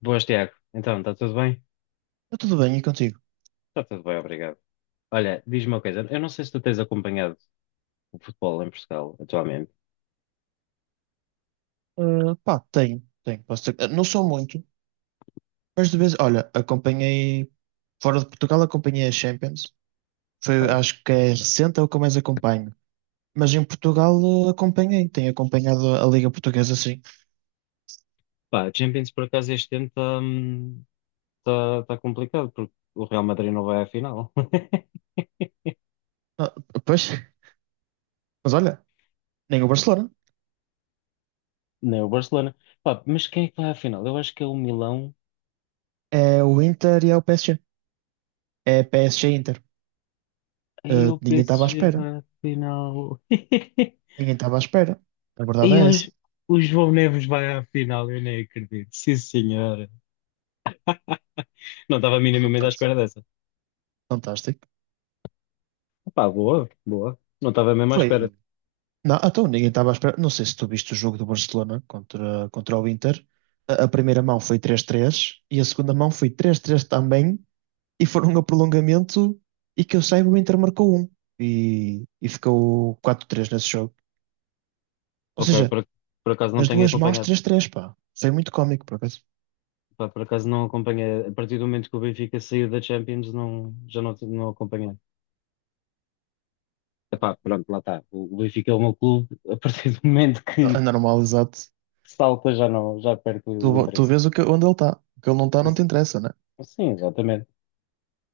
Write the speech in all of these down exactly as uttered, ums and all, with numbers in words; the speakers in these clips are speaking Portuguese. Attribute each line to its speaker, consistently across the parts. Speaker 1: Boas, Tiago. Então, está tudo bem?
Speaker 2: Está tudo bem, e contigo?
Speaker 1: Está tudo bem, obrigado. Olha, diz-me uma coisa. Eu não sei se tu tens acompanhado o futebol em Portugal atualmente.
Speaker 2: Ah, pá, tenho, tenho. Posso dizer- ah, não sou muito, mas de vez, olha, acompanhei, fora de Portugal, acompanhei a Champions. Foi,
Speaker 1: Ok.
Speaker 2: acho que é recente, é o que eu mais acompanho. Mas em Portugal, ah, acompanhei, tenho acompanhado a Liga Portuguesa, sim.
Speaker 1: Pá, Champions, por acaso, este ano está hum, tá, tá complicado, porque o Real Madrid não vai à final.
Speaker 2: Ah, pois, mas olha, nem o Barcelona,
Speaker 1: Nem o Barcelona. Pá, mas quem é que vai à final? Eu acho que é o Milão.
Speaker 2: é o Inter e é o P S G. É P S G-Inter.
Speaker 1: Aí o
Speaker 2: Ninguém estava à
Speaker 1: P S G
Speaker 2: espera,
Speaker 1: vai à final.
Speaker 2: ninguém estava à espera. A verdade
Speaker 1: E
Speaker 2: é essa.
Speaker 1: hoje o João Neves vai à final. Eu nem acredito. Sim, senhora. Não estava minimamente à espera
Speaker 2: Fantástico.
Speaker 1: dessa.
Speaker 2: Fantástico.
Speaker 1: Pá, boa, boa. Não estava mesmo à espera.
Speaker 2: Foi. Não, então ninguém estava à espera. Não sei se tu viste o jogo do Barcelona contra, contra o Inter. A, a primeira mão foi três três e a segunda mão foi três três também. E foram a prolongamento e que eu saiba o Inter marcou um. E, e ficou quatro três nesse jogo. Ou
Speaker 1: Ok,
Speaker 2: seja,
Speaker 1: por, por acaso não
Speaker 2: nas
Speaker 1: tenho
Speaker 2: duas mãos
Speaker 1: acompanhado.
Speaker 2: três três, pá. Foi muito cómico, por acaso.
Speaker 1: Pá, por acaso não acompanhei. A partir do momento que o Benfica saiu da Champions, não, já não, não acompanhei. Epá, pronto, lá está. O, o Benfica é o meu clube. A partir do momento que
Speaker 2: Anormal, exato.
Speaker 1: salta, já não, já perco o
Speaker 2: Tu, tu
Speaker 1: interesse.
Speaker 2: vês o que, onde ele está. O que ele não está não
Speaker 1: Mas,
Speaker 2: te interessa, né?
Speaker 1: sim, exatamente.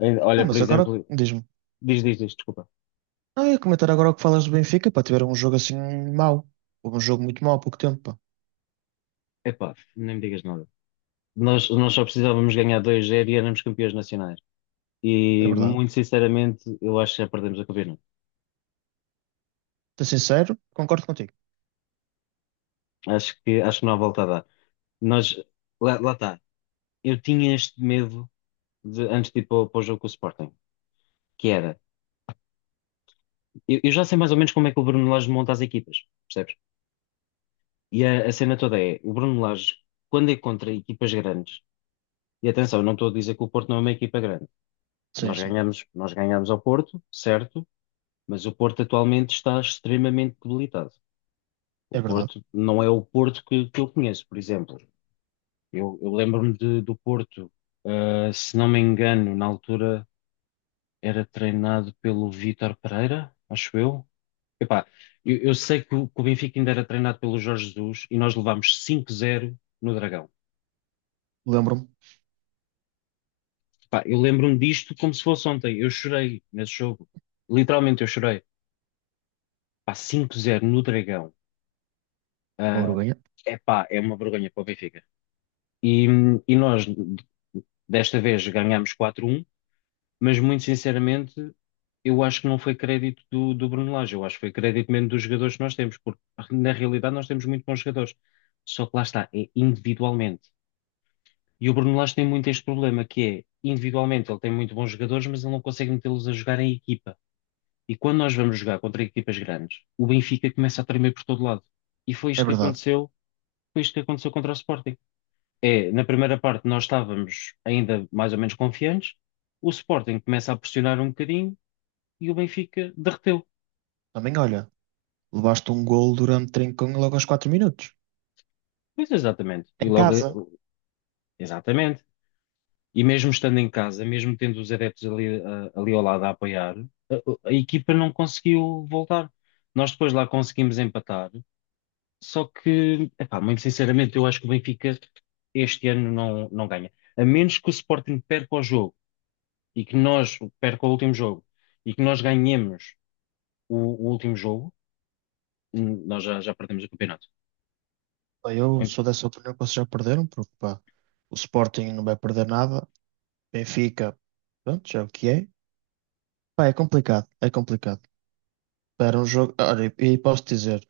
Speaker 1: Eh,
Speaker 2: Ah,
Speaker 1: Olha, por
Speaker 2: mas agora
Speaker 1: exemplo,
Speaker 2: diz-me.
Speaker 1: diz, diz, diz, desculpa.
Speaker 2: Ah, eu ia comentar agora o que falas do Benfica, para tiver um jogo assim mau. Houve um jogo muito mau há pouco tempo, pá.
Speaker 1: Epá, nem me digas nada. Nós, nós só precisávamos ganhar dois zero e éramos campeões nacionais.
Speaker 2: É
Speaker 1: E,
Speaker 2: verdade.
Speaker 1: muito sinceramente, eu acho que já perdemos a campeonato.
Speaker 2: Ser sincero, concordo contigo.
Speaker 1: Acho que, acho que não há volta a dar. Nós, lá, lá está. Eu tinha este medo de, antes de ir para, o para o jogo com o Sporting, que era, eu, eu já sei mais ou menos como é que o Bruno Lage monta as equipas, percebes? E a, a cena toda é, o Bruno Lage, quando é contra equipas grandes, e atenção, eu não estou a dizer que o Porto não é uma equipa grande,
Speaker 2: Sim,
Speaker 1: nós
Speaker 2: sim.
Speaker 1: ganhamos, nós ganhamos ao Porto, certo, mas o Porto atualmente está extremamente debilitado.
Speaker 2: É
Speaker 1: O
Speaker 2: verdade.
Speaker 1: Porto não é o Porto que, que eu conheço, por exemplo. Eu, eu lembro-me de- do Porto, ah, se não me engano, na altura era treinado pelo Vítor Pereira, acho eu. Epá, eu, eu sei que o, que o Benfica ainda era treinado pelo Jorge Jesus e nós levámos cinco a zero no Dragão.
Speaker 2: Lembro-me.
Speaker 1: Epá, eu lembro-me disto como se fosse ontem. Eu chorei nesse jogo. Literalmente eu chorei. Epá, cinco zero no Dragão.
Speaker 2: Uma
Speaker 1: Ah,
Speaker 2: vergonha.
Speaker 1: epá, é uma vergonha para o Benfica. E, e nós, desta vez, ganhámos quatro a um, mas muito sinceramente, eu acho que não foi crédito do, do Bruno Lage, eu acho que foi crédito mesmo dos jogadores que nós temos, porque na realidade nós temos muito bons jogadores, só que lá está, é individualmente. E o Bruno Lage tem muito este problema, que é, individualmente ele tem muito bons jogadores, mas ele não consegue metê-los a jogar em equipa. E quando nós vamos jogar contra equipas grandes, o Benfica começa a tremer por todo lado. E foi
Speaker 2: É
Speaker 1: isto que
Speaker 2: verdade.
Speaker 1: aconteceu, foi isto que aconteceu contra o Sporting. É, na primeira parte nós estávamos ainda mais ou menos confiantes, o Sporting começa a pressionar um bocadinho, e o Benfica derreteu.
Speaker 2: Também, olha, levaste um gol durante trincão logo aos quatro minutos.
Speaker 1: Pois, exatamente. E
Speaker 2: Em
Speaker 1: logo,
Speaker 2: casa.
Speaker 1: exatamente. E mesmo estando em casa, mesmo tendo os adeptos ali, ah, ali ao lado a apoiar, a, a equipa não conseguiu voltar. Nós depois lá conseguimos empatar, só que, epá, muito sinceramente, eu acho que o Benfica este ano não, não ganha. A menos que o Sporting perca o jogo e que nós perca o último jogo e que nós ganhemos o, o último jogo. hum, nós já, já perdemos o campeonato.
Speaker 2: Bem, Eu sou dessa opinião que vocês já perderam, porque, pá, o Sporting não vai perder nada. Benfica, pronto, já é o que é. Pá, é complicado, é complicado. Era um jogo, olha, e posso dizer,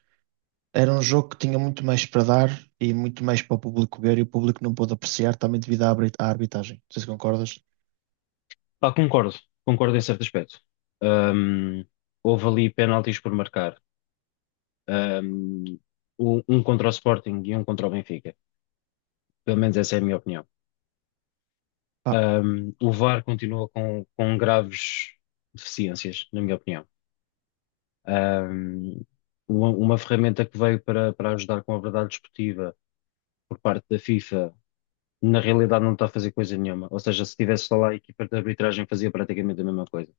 Speaker 2: era um jogo que tinha muito mais para dar e muito mais para o público ver e o público não pôde apreciar também devido à arbit- à arbitragem. Não sei se concordas.
Speaker 1: Pá, concordo, concordo em certo aspecto. Hum, houve ali penaltis por marcar. Hum, um um contra o Sporting e um contra o Benfica. Pelo menos essa é a minha opinião.
Speaker 2: Pá,
Speaker 1: Hum, o VAR continua com, com graves deficiências, na minha opinião. Hum, uma, uma ferramenta que veio para, para ajudar com a verdade desportiva por parte da FIFA, na realidade não está a fazer coisa nenhuma. Ou seja, se tivesse lá a equipa de arbitragem fazia praticamente a mesma coisa.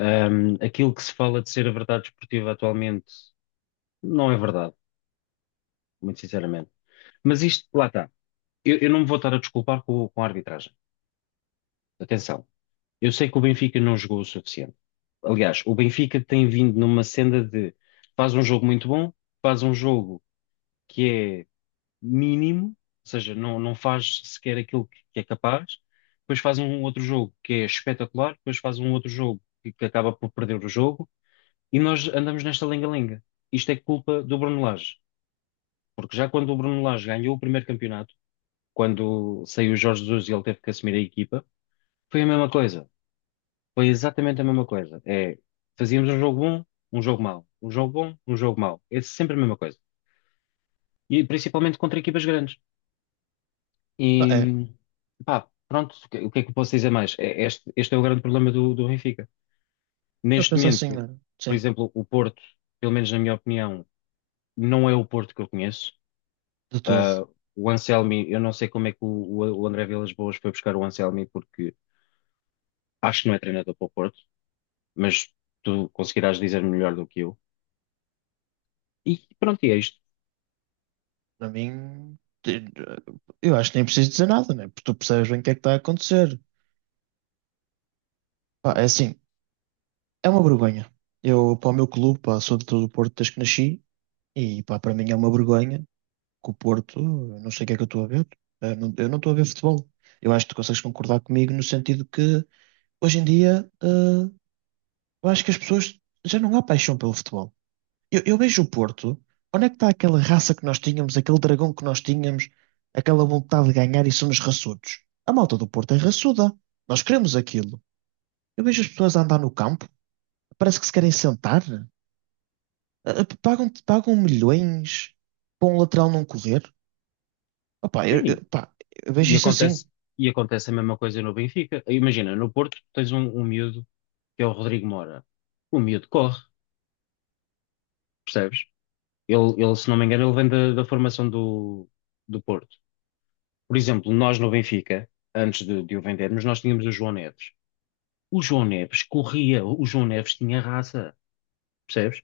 Speaker 1: Um, aquilo que se fala de ser a verdade desportiva atualmente não é verdade, muito sinceramente. Mas isto, lá está. Eu, eu não me vou estar a desculpar com, com a arbitragem. Atenção. Eu sei que o Benfica não jogou o suficiente. Aliás, o Benfica tem vindo numa senda de faz um jogo muito bom, faz um jogo que é mínimo, ou seja, não, não faz sequer aquilo que, que é capaz, depois faz um outro jogo que é espetacular, depois faz um outro jogo que, que acaba por perder o jogo, e nós andamos nesta lenga-lenga. Isto é culpa do Bruno Lage, porque já quando o Bruno Lage ganhou o primeiro campeonato, quando saiu o Jorge Jesus e ele teve que assumir a equipa, foi a mesma coisa. Foi exatamente a mesma coisa. É, fazíamos um jogo bom, um jogo mau. Um jogo bom, um jogo mau. É sempre a mesma coisa. E principalmente contra equipas grandes.
Speaker 2: é.
Speaker 1: E pá, pronto, o que o que é que eu posso dizer mais? É, este, este é o grande problema do, do Benfica.
Speaker 2: Eu
Speaker 1: Neste
Speaker 2: penso assim,
Speaker 1: momento,
Speaker 2: olha,
Speaker 1: por
Speaker 2: sim.
Speaker 1: exemplo, o Porto, pelo menos na minha opinião, não é o Porto que eu conheço.
Speaker 2: De todo.
Speaker 1: Ah, o Anselmi, eu não sei como é que o, o, o André Vilas Boas foi buscar o Anselmi, porque acho que não é treinador para o Porto. Mas tu conseguirás dizer melhor do que eu. E pronto, e é isto.
Speaker 2: Para mim, te- eu acho que nem preciso dizer nada, né? Porque tu percebes bem o que é que está a acontecer. Pá, é assim, é uma vergonha. Eu, para o meu clube, pá, sou de todo o Porto desde que nasci e, pá, para mim é uma vergonha que o Porto, eu não sei o que é que eu estou a ver. Eu não, eu não estou a ver futebol. Eu acho que tu consegues concordar comigo no sentido que, hoje em dia, eh, eu acho que as pessoas já não há paixão pelo futebol. Eu, eu vejo o Porto. Onde é que está aquela raça que nós tínhamos, aquele dragão que nós tínhamos, aquela vontade de ganhar e somos raçudos? A malta do Porto é raçuda. Nós queremos aquilo. Eu vejo as pessoas a andar no campo, parece que se querem sentar. Ah, ah, Pagam, pagam milhões para um lateral não correr. Opa, eu,
Speaker 1: Sim,
Speaker 2: eu- pá, eu vejo
Speaker 1: e
Speaker 2: isso assim,
Speaker 1: acontece, e acontece a mesma coisa no Benfica. Imagina, no Porto tens um, um miúdo que é o Rodrigo Mora. O miúdo corre, percebes? Ele, ele, se não me engano, ele vem da, da formação do, do Porto. Por exemplo, nós no Benfica, antes de, de o vendermos, nós tínhamos o João Neves. O João Neves corria, o João Neves tinha raça, percebes?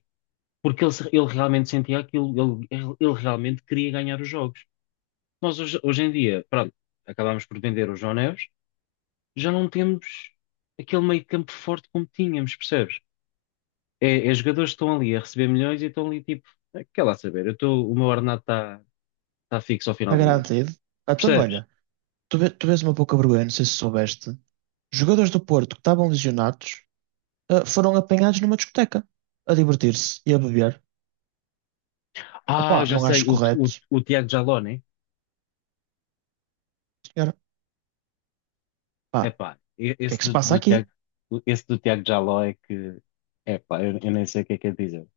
Speaker 1: Porque ele, se- ele realmente sentia aquilo, ele, ele ele realmente queria ganhar os jogos. Nós hoje, hoje em dia, pronto, acabámos por vender o João Neves, já não temos aquele meio campo forte como tínhamos, percebes? É, é jogadores que estão ali a receber milhões e estão ali tipo, "Ah, quer lá saber, eu estou o meu ordenado está tá fixo ao final
Speaker 2: está
Speaker 1: do mês",
Speaker 2: garantido. Ah, então,
Speaker 1: percebes?
Speaker 2: olha, tu, ve- tu vês uma pouca vergonha, não sei se soubeste. Jogadores do Porto que estavam lesionados, ah, foram apanhados numa discoteca a divertir-se e a beber.
Speaker 1: Ah,
Speaker 2: Opa,
Speaker 1: já
Speaker 2: não
Speaker 1: sei,
Speaker 2: acho
Speaker 1: o, o,
Speaker 2: correto,
Speaker 1: o Tiago Jaló, né?
Speaker 2: senhora. Pá, o
Speaker 1: Epá, e-
Speaker 2: que é
Speaker 1: esse
Speaker 2: que se
Speaker 1: do,
Speaker 2: passa
Speaker 1: do Tiago,
Speaker 2: aqui?
Speaker 1: esse do Tiago Jaló é que, epá, eu, eu nem sei o que é que é dizer.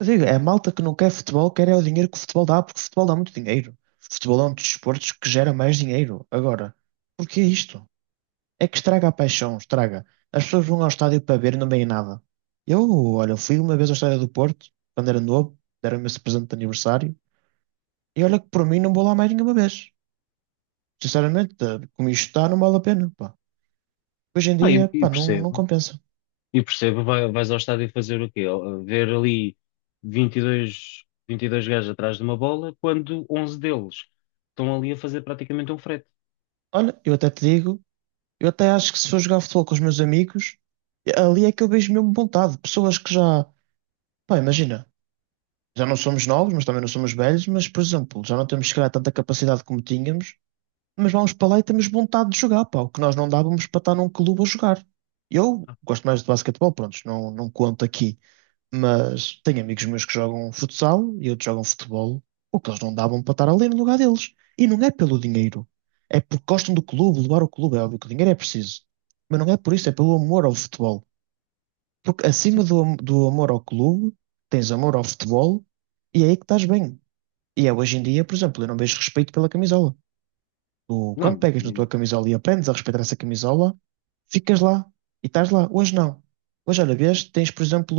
Speaker 2: Eu digo, é a malta que não quer futebol, quer é o dinheiro que o futebol dá, porque o futebol dá muito dinheiro. O futebol é um dos desportos que gera mais dinheiro. Agora, porquê isto? É que estraga a paixão, estraga. As pessoas vão ao estádio para ver e não veem nada. Eu, olha, fui uma vez ao estádio do Porto, quando era novo, deram-me esse presente de aniversário, e olha que por mim não vou lá mais nenhuma vez. Sinceramente, eh, como isto está, não vale a pena, pá. Hoje em
Speaker 1: Ah, e,
Speaker 2: dia,
Speaker 1: e
Speaker 2: pá, não, não
Speaker 1: percebo.
Speaker 2: compensa.
Speaker 1: E percebo, vai- vais ao estádio fazer o quê? Ver ali vinte e dois vinte e dois gajos atrás de uma bola, quando onze deles estão ali a fazer praticamente um frete.
Speaker 2: Olha, eu até te digo. Eu até acho que se for jogar futebol com os meus amigos, ali é que eu vejo mesmo vontade. Pessoas que já, pá, imagina, já não somos novos, mas também não somos velhos, mas, por exemplo, já não temos, se calhar, tanta capacidade como tínhamos, mas vamos para lá e temos vontade de jogar, pá, o que nós não dávamos para estar num clube a jogar. Eu
Speaker 1: Ah,
Speaker 2: gosto mais de basquetebol, pronto, não, não conto aqui, mas tenho amigos meus que jogam futsal e outros jogam futebol, o que eles não davam para estar ali no lugar deles. E não é pelo dinheiro, é porque gostam do clube, levar o clube. É óbvio que o dinheiro é preciso, mas não é por isso, é pelo amor ao futebol. Porque
Speaker 1: sim.
Speaker 2: acima do, am- do amor ao clube, tens amor ao futebol e é aí que estás bem. E é hoje em dia, por exemplo, eu não vejo respeito pela camisola. Tu, quando
Speaker 1: Não,
Speaker 2: pegas na tua
Speaker 1: menino.
Speaker 2: camisola e aprendes a respeitar essa camisola, ficas lá e estás lá. Hoje não. Hoje, olha, vês, tens, por exemplo,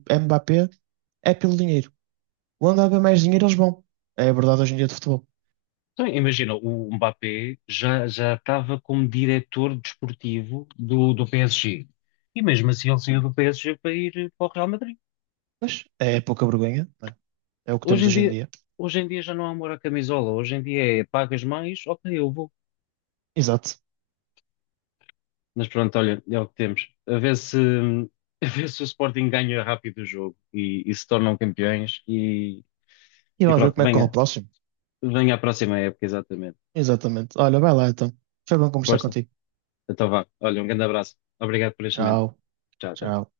Speaker 2: o Mbappé, é pelo dinheiro. Onde há bem mais dinheiro, eles vão. É a verdade hoje em dia de futebol.
Speaker 1: Então, imagina, o Mbappé já, já estava como diretor desportivo do, do P S G. E mesmo assim ele saiu do P S G para ir para o Real Madrid.
Speaker 2: Mas é pouca vergonha, não é? É o que
Speaker 1: Hoje
Speaker 2: temos
Speaker 1: em
Speaker 2: hoje em
Speaker 1: dia,
Speaker 2: dia.
Speaker 1: hoje em dia já não há amor à camisola. Hoje em dia é pagas mais, ok, eu vou.
Speaker 2: Exato.
Speaker 1: Mas pronto, olha, é o que temos. A ver se, a ver se o Sporting ganha rápido o jogo e, e se tornam campeões e,
Speaker 2: E
Speaker 1: e
Speaker 2: vamos ver
Speaker 1: pronto,
Speaker 2: como é que corre o
Speaker 1: venha,
Speaker 2: próximo.
Speaker 1: venha à próxima época, exatamente.
Speaker 2: Exatamente. Olha, vai lá então. Foi bom conversar
Speaker 1: Força,
Speaker 2: contigo.
Speaker 1: então vá. Olha, um grande abraço. Obrigado por este momento.
Speaker 2: Tchau,
Speaker 1: Tchau, tchau.
Speaker 2: tchau.